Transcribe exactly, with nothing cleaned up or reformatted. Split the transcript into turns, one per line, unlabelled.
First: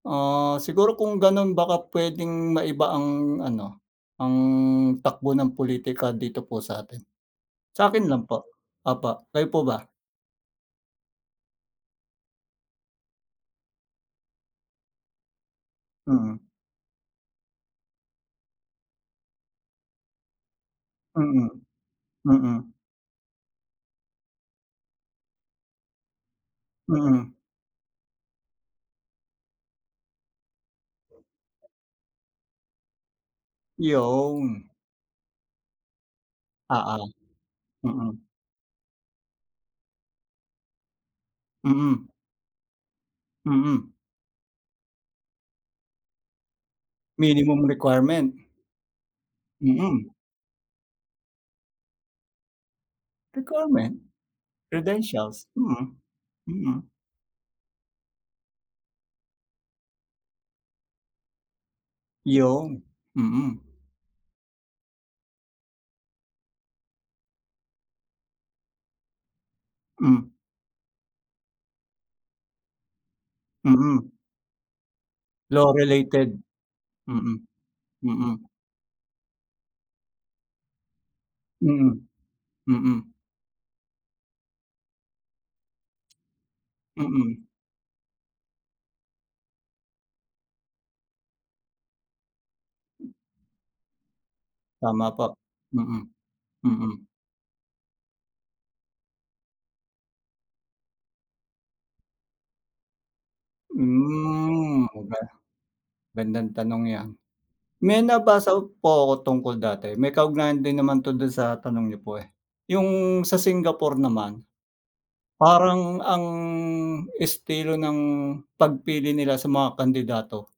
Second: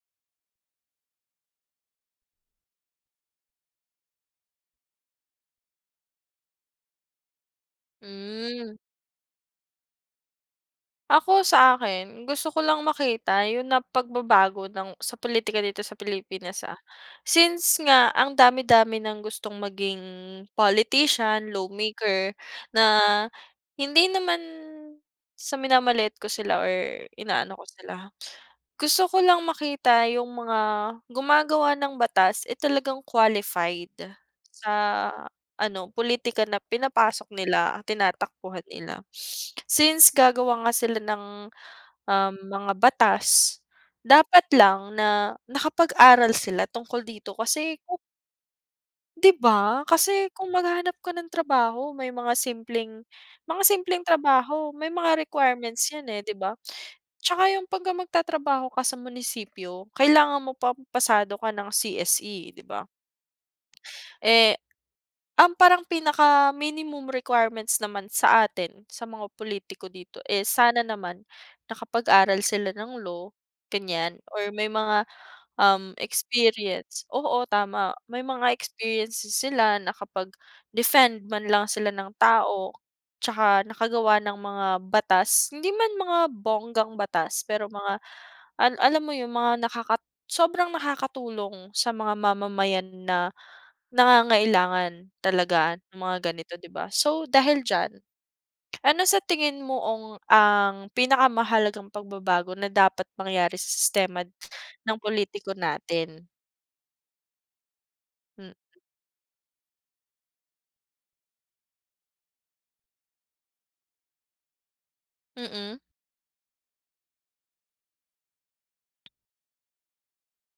Ah, siguro kung ganun baka puwedeng maiba ang ano, ang takbo ng politika dito po sa atin. Sa'kin lang po,
Hmm.
opo. Kayo po ba?
Ako sa akin, gusto ko lang makita yung na pagbabago ng sa politika dito sa
Mm.
Pilipinas, ah. Since nga ang dami-dami ng gustong maging
Mm,
politician, lawmaker,
mm.
na hindi naman sa minamaliit ko sila or
Mm.
inaano ko sila ha. Gusto ko lang makita yung mga gumagawa ng batas, eh talagang qualified,
Yown.
sa ano pulitika na
Oo,
pinapasok nila,
mm.
tinatakbuhan nila. Since gagawa nga sila ng,
Mm.
um, mga batas,
Mm.
dapat lang na nakapag-aral sila tungkol dito
Minimum
kasi ku
requirement.
'Di ba?
Mm.
Kasi kung maghahanap ka ng trabaho may mga simpleng, mga
Requirement,
simpleng trabaho may mga
credentials,
requirements
mm,
yan eh,'di ba?
mm.
Tsaka yung pagka magtatrabaho ka sa munisipyo kailangan mo pa pasado ka ng C-S-E, 'di
Yown,
ba?
mm.
Eh, ang parang pinaka minimum requirements naman sa atin sa mga pulitiko dito,
Hmm.
eh sana naman nakapag-aral sila ng law,
Mm.
ganiyan or may mga,
Law
um,
related,
experience
mm.
oo tama may
Mm.
mga experiences sila nakapag-defend man lang sila
Mm.
ng tao,
Mm.
tsaka nakagawa ng mga batas, hindi man mga bonggang batas,
Mm.
pero mga al alam mo yung mga nakaka sobrang nakakatulong sa mga mamamayan na
Tama
nangangailangan
po,
talaga ng
mm,
mga ganito, 'di ba.
mm.
So dahil diyan, ano sa tingin mo ong ang pinakamahalagang pagbabago na dapat mangyari sa si sistema n
Hmm,
ng
okey.
pulitiko natin?
Gandang tanong yan. May
Hmm.
nabasa po ako tungkol dati may kaugnayan din naman 'to dun sa tanong niyo po, eh. Yung sa Singapore naman,
Mm.
parang ang, estilo ng pagpili nila sa mga kandidato.